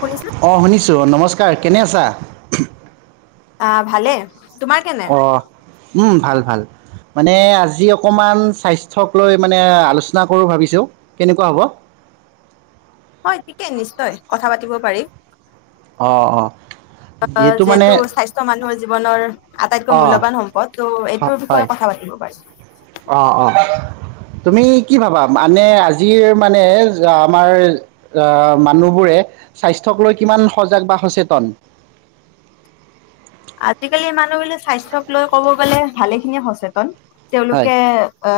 শুনিছা? অ শুনিছো নমস্কাৰ কেনে আছা আহ ভালে। তোমাৰ কেনে? অ উম ভাল ভাল মানে আজি অকল অকণমান স্বাস্থ্যক লৈ মানে আলোচনা কৰোঁ ভাবিছোঁ কেনেকুৱা হ'ব হয় ঠিকে নিশ্চয় কথা পাতিব পাৰি। অঁ অঁ যিহেতু স্বাস্থ্যয় মানুহৰ জীৱনৰ আটাইতকৈ অঁ মূল্যবান সম্পদ ত' এইটোৰ বিষয়ে কথা পাতিব পাৰি। অ অ তুমি কি ভাবা মানে আজিৰ মানে আমাৰ মানুহবোৰে স্বাস্থ্যক লৈ কিমান সজাগ বা সচেতন? আজিকালি মানুহবিলাক স্বাস্থ্যক লৈ কব গ'লে ভালেখিনি সচেতন। হয় তেওঁলোকে অ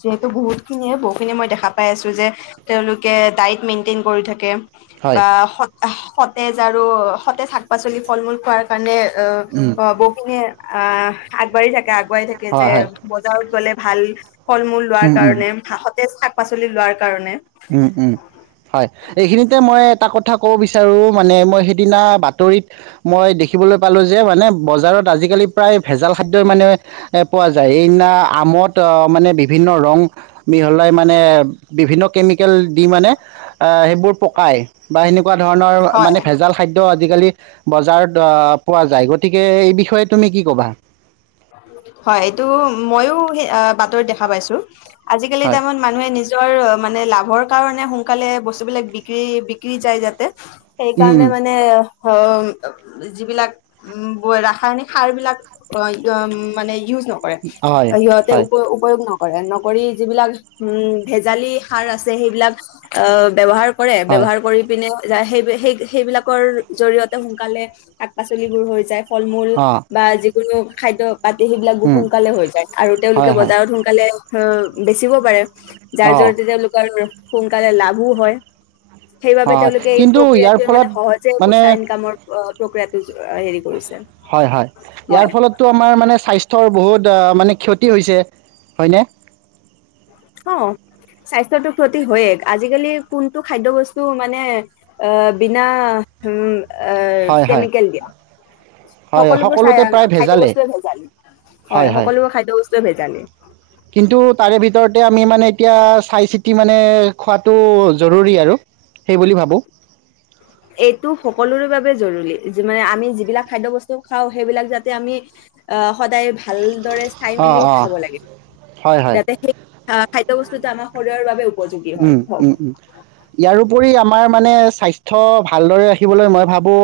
যিহেতু বহুত খিনিয়ে বহু খিনি মই দেখা পাই আছো যে তেওঁলোকে ডায়ট মেইনটেইন কৰি থাকে। হয় বা সত সতেজ আৰু সতেজ শাক পাচলি ফল মূল খোৱাৰ কাৰণে উম অ বকিঙে আছে অ আগবাঢ়ি থাকা। আগোৱাই থাকে হয় যে হয় বজাৰত গলে, ভাল, ফল মূল লোৱাৰ উম উম কাৰণে শাক পাচলি লোৱাৰ ক উম উম হয় এইখিনিতে মই এটা কথা ক'ব বিচাৰোঁ মানে মই সেইদিনা বাতৰিত মই দেখিবলৈ পালোঁ যে মানে বজাৰত আজিকালি প্ৰায় ভেজাল খাদ্যই মানে পোৱা যায় এইদিনা আমত মানে বিভিন্ন ৰং মিহলাই মানে বিভিন্ন। অ সেই পকাই সেনেকুৱা ধৰণৰ হয় মানে ভেজাল খাদ্য আজিকালি বজাৰত পোৱা যায় গতিকে এই বিষয়ে তুমি কি ক'বা? হয় এইটো মইয়ো সেই বাতৰি দেখা পাইছো। আজিকালিৰ হয়, টাইমত মানুহে নিজৰ মানে লাভ। লাভৰ কাৰণে সোনকালে বস্তু বিলাক বিক্ৰী বিক্ৰী যায় যাতে। উম, সেইকাৰণে উম, মানে অ যিবিলাক উ ৰাসায়নিক সাৰ বিলাক হয় উম মানে ইউজ নকৰে হয়, সিহতে হয়, উপয়োগ নকৰে। কৰে নকৰি যিবিলাক উম ভেজালি সাৰ আছে সেইবিলাক আহ ব্যৱহাৰ কৰে হয়, ব্যৱহাৰ কৰি পিনে সেই সেই সেইবিলাকৰ জৰিয়তে সোনকালে শাক পাচলিবোৰ হৈ যায় । ফল মূল অ', বা, যি কোনো খাদ্য পাতি সেইবিলাক বোৰ উম, সোনকালে হৈ যায় আৰু হয়, তেওঁলোকে হয়, বজাৰত সোনকালে অ বেচিব পাৰে । যাৰ অ'। জৰিতে তেওঁলোকৰ সোনকালেও লাভো হয়। সেইবাবে হয় তেওঁলোকে এই কিন্তু ইয়াৰ প্ৰক্ৰিয়াটোৱে মানে ফলত সহজে পইচা ইনকামৰ প্ৰক্ৰিয়াটো হেৰি কৰিছে হয়-হয়। ইয়াৰ হয় ফলতো আমাৰ মানে স্বাস্থ্য বহুত ফলত মানে ক্ষতি হৈছে হয় নে? অহ, স্বাস্থ্যতো ক্ষতি হয়ে আজিকালি কোনটো খাদ্য বস্তু মানে আহ বিনা উম হয় হয় কেমিকেল দিয়া। হয় সকলোবোৰ সকলোতে চ প্ৰায় খাদ্য ভেজালেই বস্তুৱে ভেজালী হয় সকলোবোৰ খাদ্য বস্তুৱে ভেজালী। কিন্তু তাৰে ভিতৰতে আমি মানে এতিয়া চাই চিতি মানে খোৱাটো জৰুৰী আৰু সেইবুলি ভাবোঁ। এইটো সকলোৰে বাবে জৰুৰী মানে আমি যিবিলাক খাদ্য বস্তু খাওঁ সেইবিলাক যাতে আমি আহ সদায় ভালদৰে চাই অঁ মেলি অঁ খাব লাগে, হয় যাতে সেই খাদ্য বস্তু আমাৰ শৰীৰৰ বাবে উপযোগী হয় হওক উম-উম-উম। ইয়াৰপৰি আমাৰ মানে স্বাস্থ্য ভালদৰে ৰাখিবলৈ মই ভাবো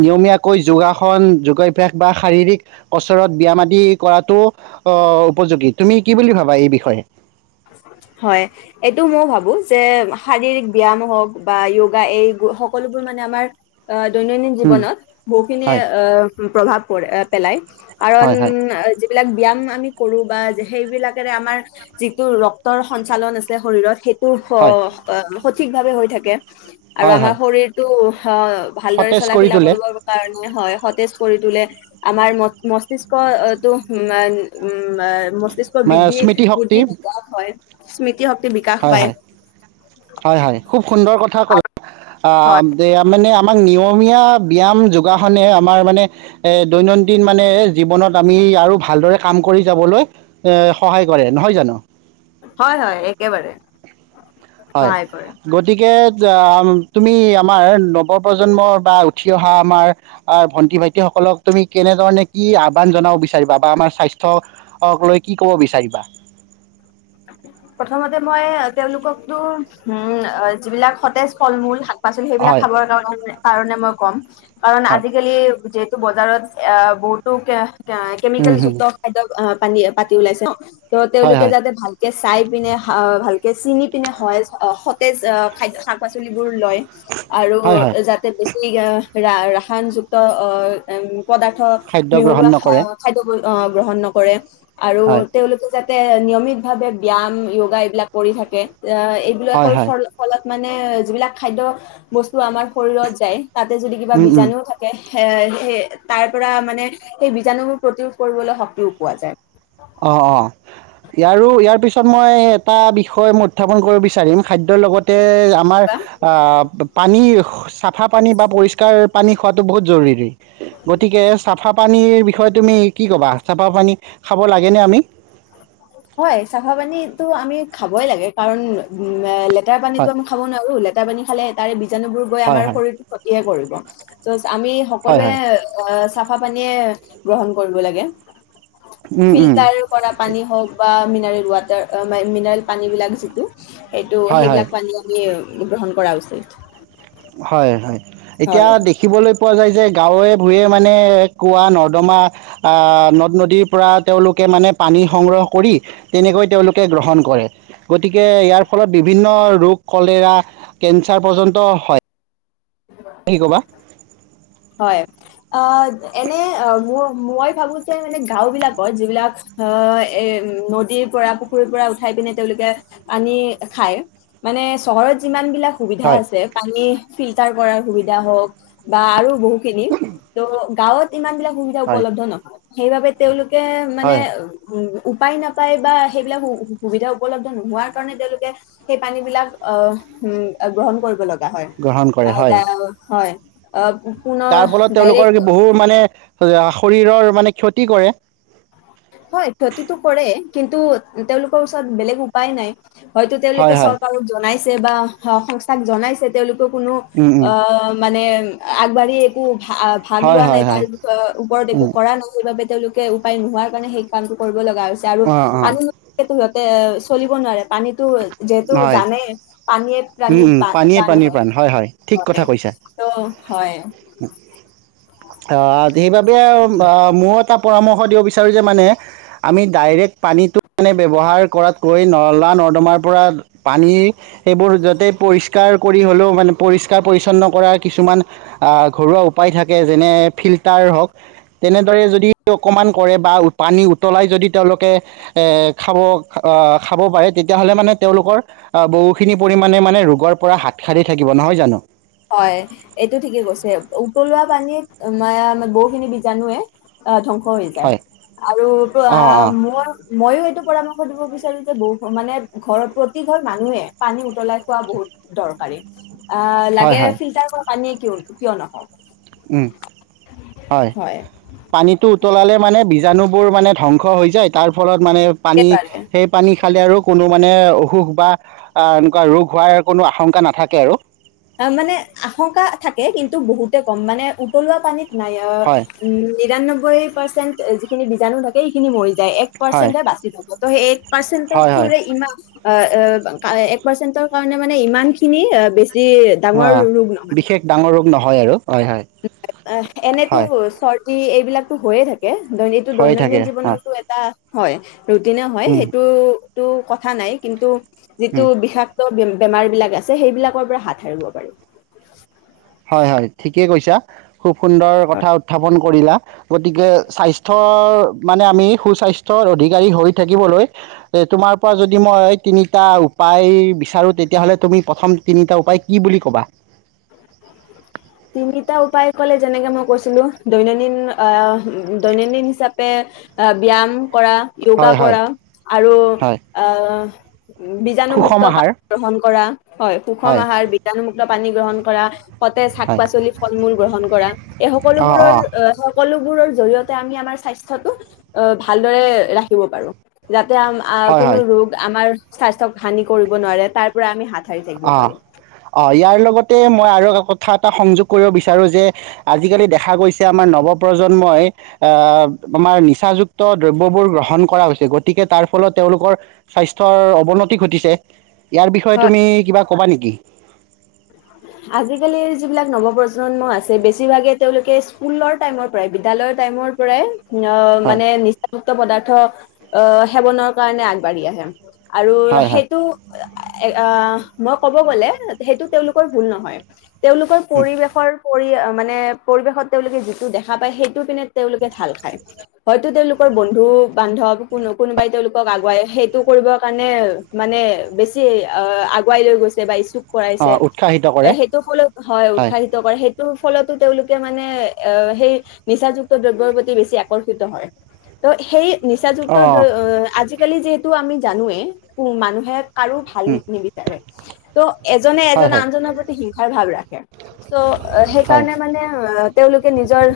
নিয়মীয়াকৈ যোগাসন যোগাঅভ্যাস বা শাৰীৰিক কচৰত ব্যায়াম আদি কৰাতটো উপযোগী। তুমি কি বুলি ভাবা এই বিষয়ে? হয় এইটো মই ভাবো যে শাৰীৰিক ব্যায়াম হওক বা যোগা এই সকলোবোৰ মানে আমাৰ অ দৈনন্দিন উম, জীৱনত বহুখিনি হয় প্ৰভাৱ পৰে, পেলায়। কাৰণ হয় হয় যিবিলাক ব্যয়ায়াম আমি কৰো বা সেইবিলাকেৰে আমাৰ যিটো ৰক্তৰ সঞ্চালন আছে শৰীৰত সেই শ হয় অ সঠিকভাৱে হৈ থাকে। আৰু হয় আমাৰ হয় শৰীৰটো অ ভালদৰে সতেজ চলাই কৰি ফিলা তোলে কৰিবৰ কাৰণে হয়। সতেজ কৰী তোলে। আমাৰ [unintelligible] উ মস্তিষ্ক মানে বিৃদ্ধি [inaudible] হয় স্মৃতি শক্তি বিকাশ পায় হয়-হয়, হয়-হয় খুব সুন্দৰ কথা ক'লে। হয় মানে আমাক নিয়মীয়া ব্যায়াম যোগাসনে আমাৰ মানে এ দৈনন্দিন মানে জীৱনত আমি আৰু ভালদৰে কাম কৰি যাবলৈ এ সহায় কৰে, নহয় জানো? হয়-হয় একেবাৰে। হয়, সহায় কৰে গতিকে তুমি আমাৰ নৱপ্ৰজন্মৰ বা উঠি অহা আমাৰ ভন্টি-ভাইটি সকলক তুমি কেনেধৰণে কি আহ্বান জনাব বিচাৰিবা বা আমাৰ স্বাস্থ্যক লৈ কি ক'ব বিচাৰিবা? প্ৰথমতে মই তেওঁলোকক তো উম যিবিলাক সতেজ ফল মূল, শাক পাচলি সেইবিল হয় খাবৰ কাৰণেে কাৰণে মই ক'ম। কাৰণ হয় আজিকালি যেত বজাৰত এয়া বহুতোকে সেয়াই উম কেমিকেল হম যুক্ত খাদ্য অপ পানী ইয়াৰ পৰা কিয় ওলাইছে? অঁ অ হয় তেওঁলোকে হয় যাতে ভাল এই চাই পিনে হাও ভালকে চিনি পিনে হয় অ সতেজ এ খাদ্য শাক- পাচলিবোৰ। লয় আৰু হয় হয় যাতে বেচিলিগা ৰা ৰাসায়নযুক্ত অ অ এম পদাৰ্থ খাদ্য গ্ৰহণ মিহলোৱা নকৰে খা-খাদ্যবোৰ। অ গ্ৰহণ নকৰে। আৰু হয় তেওঁলোকে যাত তেওঁ নিয়মিত ভাবে ব্যায়াম য়োগা এইবিলাক কৰি থাকে। অ হয় এইবিলাকৰ হয় ফল ফলত মানে যিবিলাক খাদ্য অহ্ বস্ এইটো আমাৰ শৰীৰত যায় তাতে যদি কিবা বীজাণুও থাকে সেয়াই সেই তাৰ পৰা মানে সেই বীজাণুবোৰ প্ৰতিৰোধ কৰিবলৈ শক্তিও পোৱা যায়। অ অ আ। ইয়াৰো ইয়াৰ পিছত মই এটা বিষয়ে মই উত্থাপন কৰিব বিচাৰিম খাদ্যৰ লগতে এই আমাৰ আ আ আ বপ্। পানী খস্ চাফা পানী বা পৰিষ্কাৰ পানী খোৱাটো বহুত জৰুৰী। এহ্ গতিকে চাফাপ পানীৰ বিষয়ে তুমি কি ক'বা চাফা পানী ইহ্। খাব লাগেনে আমি হয়, চাফা পানীতো আমি খাবই লাগে কাৰণ উ আহ লেত লেতেৰা পানীতো হয় আমি খাবও নোৱাৰো লেতেৰা পানী খালে এ তাৰে বিশ বীজাণুবোৰ গৈয়ে হয় আমাৰ হয় শৰীৰটো ক্ষতিহে কৰিব। ক ত স আমি হয় সকলোৱে হয় অ চাফ চাফা পানীয়ে গ্ৰহণ কৰিব লাগে। উম উম ফিল্টাৰ কৰা পানী হ হওক বা মিনাৰেল ৱাটাৰ অ মে মিনাৰেল পানীবিলাক যিটো। সেইটো হয় হয় সেইবিলাক পানী আমি গ্ৰহণ কৰা উচিত হয় হয় এতিয়া হয়। দেখিবলৈ পোৱা যায় যে গাঁৱে ভূঞে মানে কুঁৱা নৰ্দমা নদ নদীৰ পৰা তেওঁলোকে মানে পানী সংগ্ৰহ কৰি তেনেকৈ তেওঁলোকে গ্ৰহণ কৰে গতিকে ইয়াৰ ফলত বিভিন্ন ৰোগ কলেৰা কেন্সাৰ পৰ্যন্ত হয় কি ক'বা হয় অ এনে অ ম মই ভাবো যে মানে গাও বিলাকত যিবিলাক আহ এ নদীৰ পৰা পুখুৰীৰ পৰা উঠাই পিনে তেওঁলোকে পানী খায় মানে চহৰত যিমান বিলাক সুবিধা হয় আছে পানী ছিল ন্তা কৰাৰ সুবিধা হক বা আৰু বহুখিনি ত গাঁৱত ইমান বিলাক সুবিধা হয় উপলব্ধ নহয় সেইবাবে তেওঁলোক কে মানে হয় উম উপায় নাপায় বা সেইবিলাক সুবিধা উপলব্ধ নোহোৱাৰ কাৰণে তেওঁলোকে সেই পানী বিলাক আহ উ গ্ৰহণ কৰিব লগ গা হয় গ্ৰহণ কৰে আও হয় দাওহয় অ তাৰ ফলত তেওঁলোকৰ বহুত মানে অ শৰীৰৰ মানে ক্ষতি কৰে হয় ক্ষতিতটো কৰেই কিন্তু তেওঁলোকৰ ওচৰত বেলেগ উপায় নাই হয়তো তেওঁলোকে হয় হয় চৰকাৰক জনাইছে চে বা সংস্থাক জনাইছে তেওঁলোকে কোনো উম উম অ মানে আগবাঢ়ি একো ভ ভাগ হয় লোৱা নাই হয় হয় তাৰৰ ওপৰত একো উম কৰা নাই সেইবাবে তেওঁলোকে উপায় নোহোৱাৰ কা ৰণে সেই কামটো কৰিব লগা হৈছে আৰু অ অ আমি মানুহে ধৰক এ চলিব নোৱাৰে পানীতো হয় হম হম পানীয়ে প্ৰাণীৰ প্ৰাণ হয় হয় ঠিক কথা কৈছা ত' হয় সেইবাবে মো এটা পৰামৰ্শ দিব বিচাৰোঁ যে মানে আমি ডাইৰেক্ট পানীটো মানে ব্যৱহাৰ কৰাতকৈ নলা নৰ্দমাৰ পৰা পানী সেইবোৰ য'তেই পৰিষ্কাৰ কৰি হ'লেও মানে পৰিষ্কাৰ পৰিচ্ছন্ন কৰাৰ কিছুমান ঘৰুৱা উপায় থাকে যেনে ফিল্টাৰ হওক তেনেদৰে যদি অকণমান কৰে বা পানী উতলাই যদি তেওঁলোকে খাব খাব পাৰে তেতিয়াহ'লে মানে তেওঁলোকৰ আহ বহুখিনি পৰিমাণে মানে ৰোগৰ পৰা হাত সাৰি থাকিব নহয় জানো হয় এইটো ঠিকে কৈছে উতলোৱা পানীত ম বহুখিনি বীজাণুৱে ধংস হৈ যায় হয় আৰু তোৰ অঁ অঁ মইয়ো এইটো পৰা মই সুধিব বিচাৰো যে ব মানে প্ৰতি ঘৰ মানুহে পানী উতলাই খোৱা বহুত দৰকাৰী আ হয় এ হয় ফিল্টাৰ কৰা পানী কো কিয় নাখাওঁ টো উতলালে হয় পানীটো উতলালে মানে বীজ বিজাণুবোৰ মানে ধ্বংস হৈ যায় তাৰ ফলত মানে পানী একেবাৰে সেই পানী খালে আৰু কোনো মানে অসুখ বা এনেকুৱা ৰোগ হোৱাৰ কোনো আশংকা নাথাকে আৰু। অ মানে আশংকা থাকে, কিন্তু বহুতে কম মানে উতলোৱা পানীত। নাই হয় উ নিৰান্নব্বৈ পাৰ্চেণ্ট যিখিনি বীজাণু থাকে সিখিনি মৰি যায়। য় এক হয় পাৰ্ছেন্ত বাছি যায়। ত এক পৰ্ছেন্ত হয় হয় ইমান এক পাৰ্চেণ্ট কাৰণে মানে ইমান খিনি বেছি হ ডাঙৰ ৰোগ নহয় বিশেষ ডাঙৰ ৰোগ নহয় আৰু। হয় হয় এনেতো হয় চ এইবিলাকতো হৈয়ে থাকে। এইটো হৈ দৈনন্দিন থাকে হয় জীৱনতো এটা। হয় ৰুটিনে হয় উম সেইটো তটো কথা নাই কিন্তু উম যিটো বিষাক বেমাৰ বিলাক আছে সেইবিলাকৰ পৰা হাত সাৰিব পাৰি হয় হয় ঠিকে কৈছা খুব সুন্দৰ কথা উত্থাপন কৰিলা গতিকে স্বাস্থ্যৰ মানে আমি সুস্বাস্থ্যৰ অধিকাৰী হৈ থাকিবলৈ তোমাৰ পৰা যদি মই তিনিটা উপায় বিচাৰো তেতিয়া হলে তুমি প্ৰথম তিনি উপায় কি বুলি ক'বা। তিনিটা উপায় কলে যেনেকে মই কৈছিলো দৈনন্দিন আহ দৈনন্দিন হিচাপে আহ ব্যায়াম। কৰা য়োগা হয় হয় কৰা আৰু হয় আহ বীজাণুমুক্ত সুষম পা আহাৰ গ্ৰহণ কৰা হয় সুষম আহাৰ বীজাণুমুক্ত। পানী গ্ৰহণ কৰা সতেজ শাক হয় পাচলি ফল মূল গ্ৰহণ কৰা এই অঁ সকলোবোৰৰ অঁ সকলো। জৰিয়তে আমি আমাৰ স্বাস্থ্যটো ভাল দৰে ৰাখিব পাৰো। আ হয় কোনো হয় ৰোগ আমাৰ। স্বাস্থ্যক হানি কৰিব নোৱাৰে তাৰ পৰা আমি হাত। সাৰি থাকিব অ পাৰো হয় অ ইয়াৰ লগত লগতে মই আৰু কথা এটা সংযোগ কৰিব বিচাৰো যে আজিকালি দেখা গৈছে আমাৰ নৱপ্ৰজন্মই আহ আমাৰ নিচাযুক্ত দ্ৰব্যবোৰ গ্ৰহণ কৰা হৈছে গতিকে তাৰ ফলত তেওঁলোকৰ স্বাস্থ্যৰ অৱনতি ঘটিছে। ইয়াৰ বিষয়ে তুমি। ক'বা নেকি? আজিকালিৰ যিবিলাক নৱপ্ৰজন্ম আছে বেছিভাগে তেওঁলোকে স্কুলৰ টাইমৰ পৰাই বিদ্যালয় টাইমৰ পৰাই অ হয় মানে নি যুক্ত পদাৰ্থ আহ সেৱনৰ কাৰণে আগবাঢ়ি আহে। আৰু হয় হয় সেইটো এ অ মই ক'ব গ'লে সেইটো তেওঁলোকৰ ভুল নহয়। তেওঁলোকৰ পৰিৱেশৰ পৰি মানে পৰিৱেশত তেওঁলোকে যিটো দেখা পায় সেইটো পিনে তেওঁলোকে ঢাল খায়, হয়তো তেওঁলোকৰ বন্ধু-বান্ধৱ কোনো-কোনোবাই তেওঁলোকক আগুৱাই সেইটো কৰিবৰ কাৰণে মানে বেছি আহ আগুৱাই লৈ গৈছে বা ইচ্ছুক অ কৰাইছে উৎসাহিত কৰে সেইটো ফলত হয়, উৎসাহিত কৰে সেই ফলতো তেওঁলোকে মানে অ সেই নিচাযুক্ত দ্ৰব্যৰ প্ৰতি বেছি আকৰ্ষিত হয়। ত সেই নিচাযুক্ত অ দ্ৰঅ আজি আলি যিহেতু আমি জানোৱে মানুহে কাৰো ভাল উম নিবিচাৰে ত' হয় এজনে-এজন হয় আনজনৰ প্ৰতি হিংসাৰ ভাৱ ৰাখে। চ' হয় সেইকাৰণে মানে অ তেওঁলোকে নিজৰ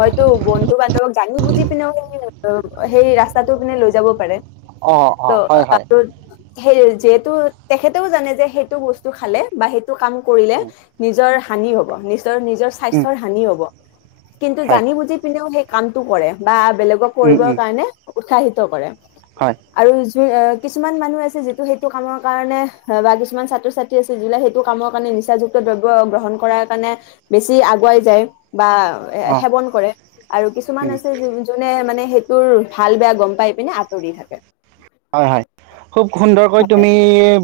হয় বন্ধু-বান্ধৱক জানি বুজি পিনেও সেই ৰাস্তাটো পিনে লৈ যাব পাৰে। ত' অঁ-অঁ, হয়-হয়। আৰু সেই যিহেতু তেখেতেও জানে যে সেইটো বস্তু খালে, বাহ সেই কাম কৰিলে উম নিজৰ হানি হ'ব, নিশ্চ তৰ নিজৰ উম স্বাস্থ্যৰ হানি হ'ব। কিন্তু হয় জানি বুজি পিনেও সেই কামটো কৰে বা বেলেগক উম কৰিবৰ উম কাৰণে উৎসাহিত কৰে। হয় আৰু কিছুমান মানুহ আছে, যিটো সেইটো কামৰ কাৰণে বা কিছুমান ছাত্ৰ-ছাত্ৰী কি আছিল জোনেহে সেইটো কামৰ কাৰণে নিচাযুক্ত দ্ৰব্য গ্ৰহণ কৰাৰ কাৰণে বেছি আগুৱাই যায়। বা অ সেৱন কৰে আৰু উম কিছুমান আছে জোনে মানে সেইটোৰ ভাল বেয়া গম পাই পিনে আঁতৰি থাকে। হয়-হয় খুব সুন্দৰকৈ হয় তুমি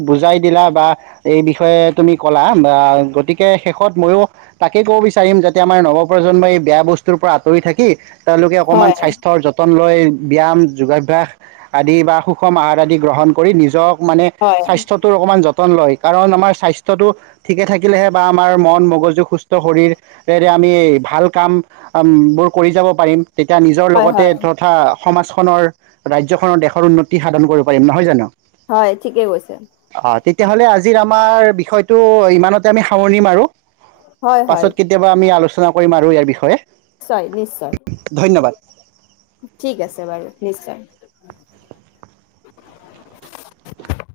বুজাই দিলা বা এই বিষয়ে তুমি কলা বা গতিকে শেষত ময়ো তাকে কব বিচাৰিম যাতে আমাৰ নৱপ্ৰজন্মই এই বেয়া বস্তুৰ পৰা আঁতৰি থাকি তেওঁলোকে অকণমান হয় স্বাস্থ্যৰ যতন লৈ ব্যায়াম যোগাভ্যাস আদি বা সু সুষম আহাৰ আদি গ্ৰহণ কৰি নিজক মানে হয় স্বাস্থ্যতো অকণমান যত যতন লয় কাৰণ আমাৰ স্বাস্থ্যটো ঠিকে থাকিলেহে বা আমাৰ মন মগজু সুস্থ শৰীৰে আমি ভাল কামবোৰ কৰি যাব পাৰিম। তেতিয়া নিজৰ হয় লগতে হয় তথা সমাজখনৰ ৰাজ্যখনৰ দেশৰ উন্ন তি সাধন কৰিব পাৰিম নহয় জানো? হয় ঠিকেই কৈছে। অ তেতিয়াহ'লে আজিৰ আমাৰ বিষয়টো ইমানতে আমি সামৰণি মাৰু। হয় হয় পাছত কেতিয়াবা আমি আলোচ আলোচনা কৰিম আৰু ইয়াৰ বিষয়ে। নিশ্চয় নিশ্চয়। ধন্যবাদ ঠিক আছে বাৰু নিশ্চয়।